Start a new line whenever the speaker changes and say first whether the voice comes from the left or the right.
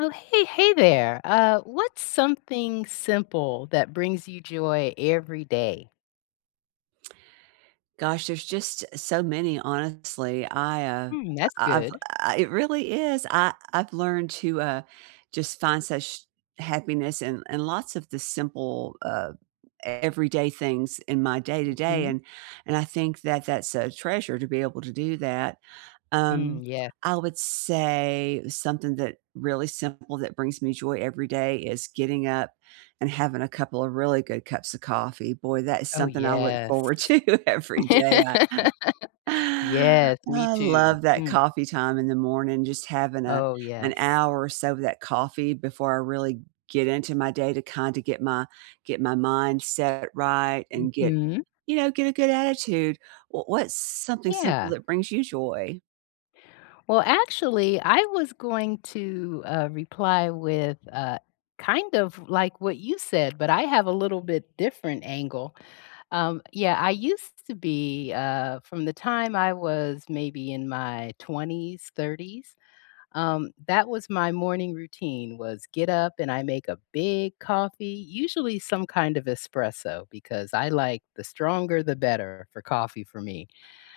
left: Oh, hey, hey there! Uh, what's something simple that brings you joy every day?
right: Gosh, there's just so many, honestly. I, uh,
left: Mm, that's
right: I I've
left: good.
right: uh, it really is. I I've learned to, uh, just find such happiness in in lots of the simple, um, everyday things in my day-to-day,
left: Mhm.
right: and and I think that that's a treasure to be able to do that.
left: Mm,
right: Um,
left: yes.
right: I would say something that really simple that brings me joy every day, is getting up and having a couple of really good cups of coffee. Boy, that is
left: Oh,
right: something I look
left: yes.
right: forward to every day. I
left: Yes, me
right: I
left: too.
right: love that
left: Mm.
right: coffee time in the morning, just having a
left: Oh,
right: an
left: yes.
right: hour or so of that coffee before I really get into my day, to kinda get my get my mind set right and get,
left: Mhm.
right: you know, get a good attitude. W what's something simple
left: Yeah.
right: that brings you joy?
left: Well, actually, I was going to, uh, reply with, uh, kind of like what you said, but I have a little bit different angle. Um, yeah, I used to be, uh, from the time I was, maybe, in my 20s, 30s, um, that was my morning routine, was get up and I make a big coffee, usually some kind of espresso, because I like the stronger the better for coffee for me.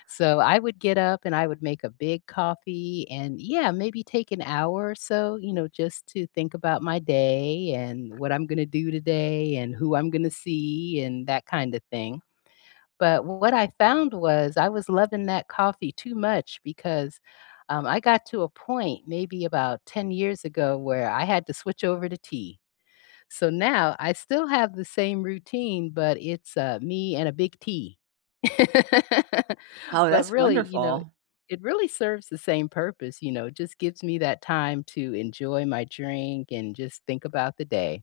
left: So I would get up, and I would make a big coffee and yeah, maybe take an hour or so, you know, just to think about my day, and what I'm gonna do today, and who I'm gonna see, and that kind of thing. But what I found was, I was loving that coffee too much, because, um, I got to a point, maybe about ten years ago, where I had to switch over to tea. So now I still have the same routine, but it's, uh, me and a big tea.
right: Oh,
left: But
right: that's
left: really, you know,
right: wonderful.
left: it really serves the same purpose, you know, just gives me that time to enjoy my drink and just think about the day.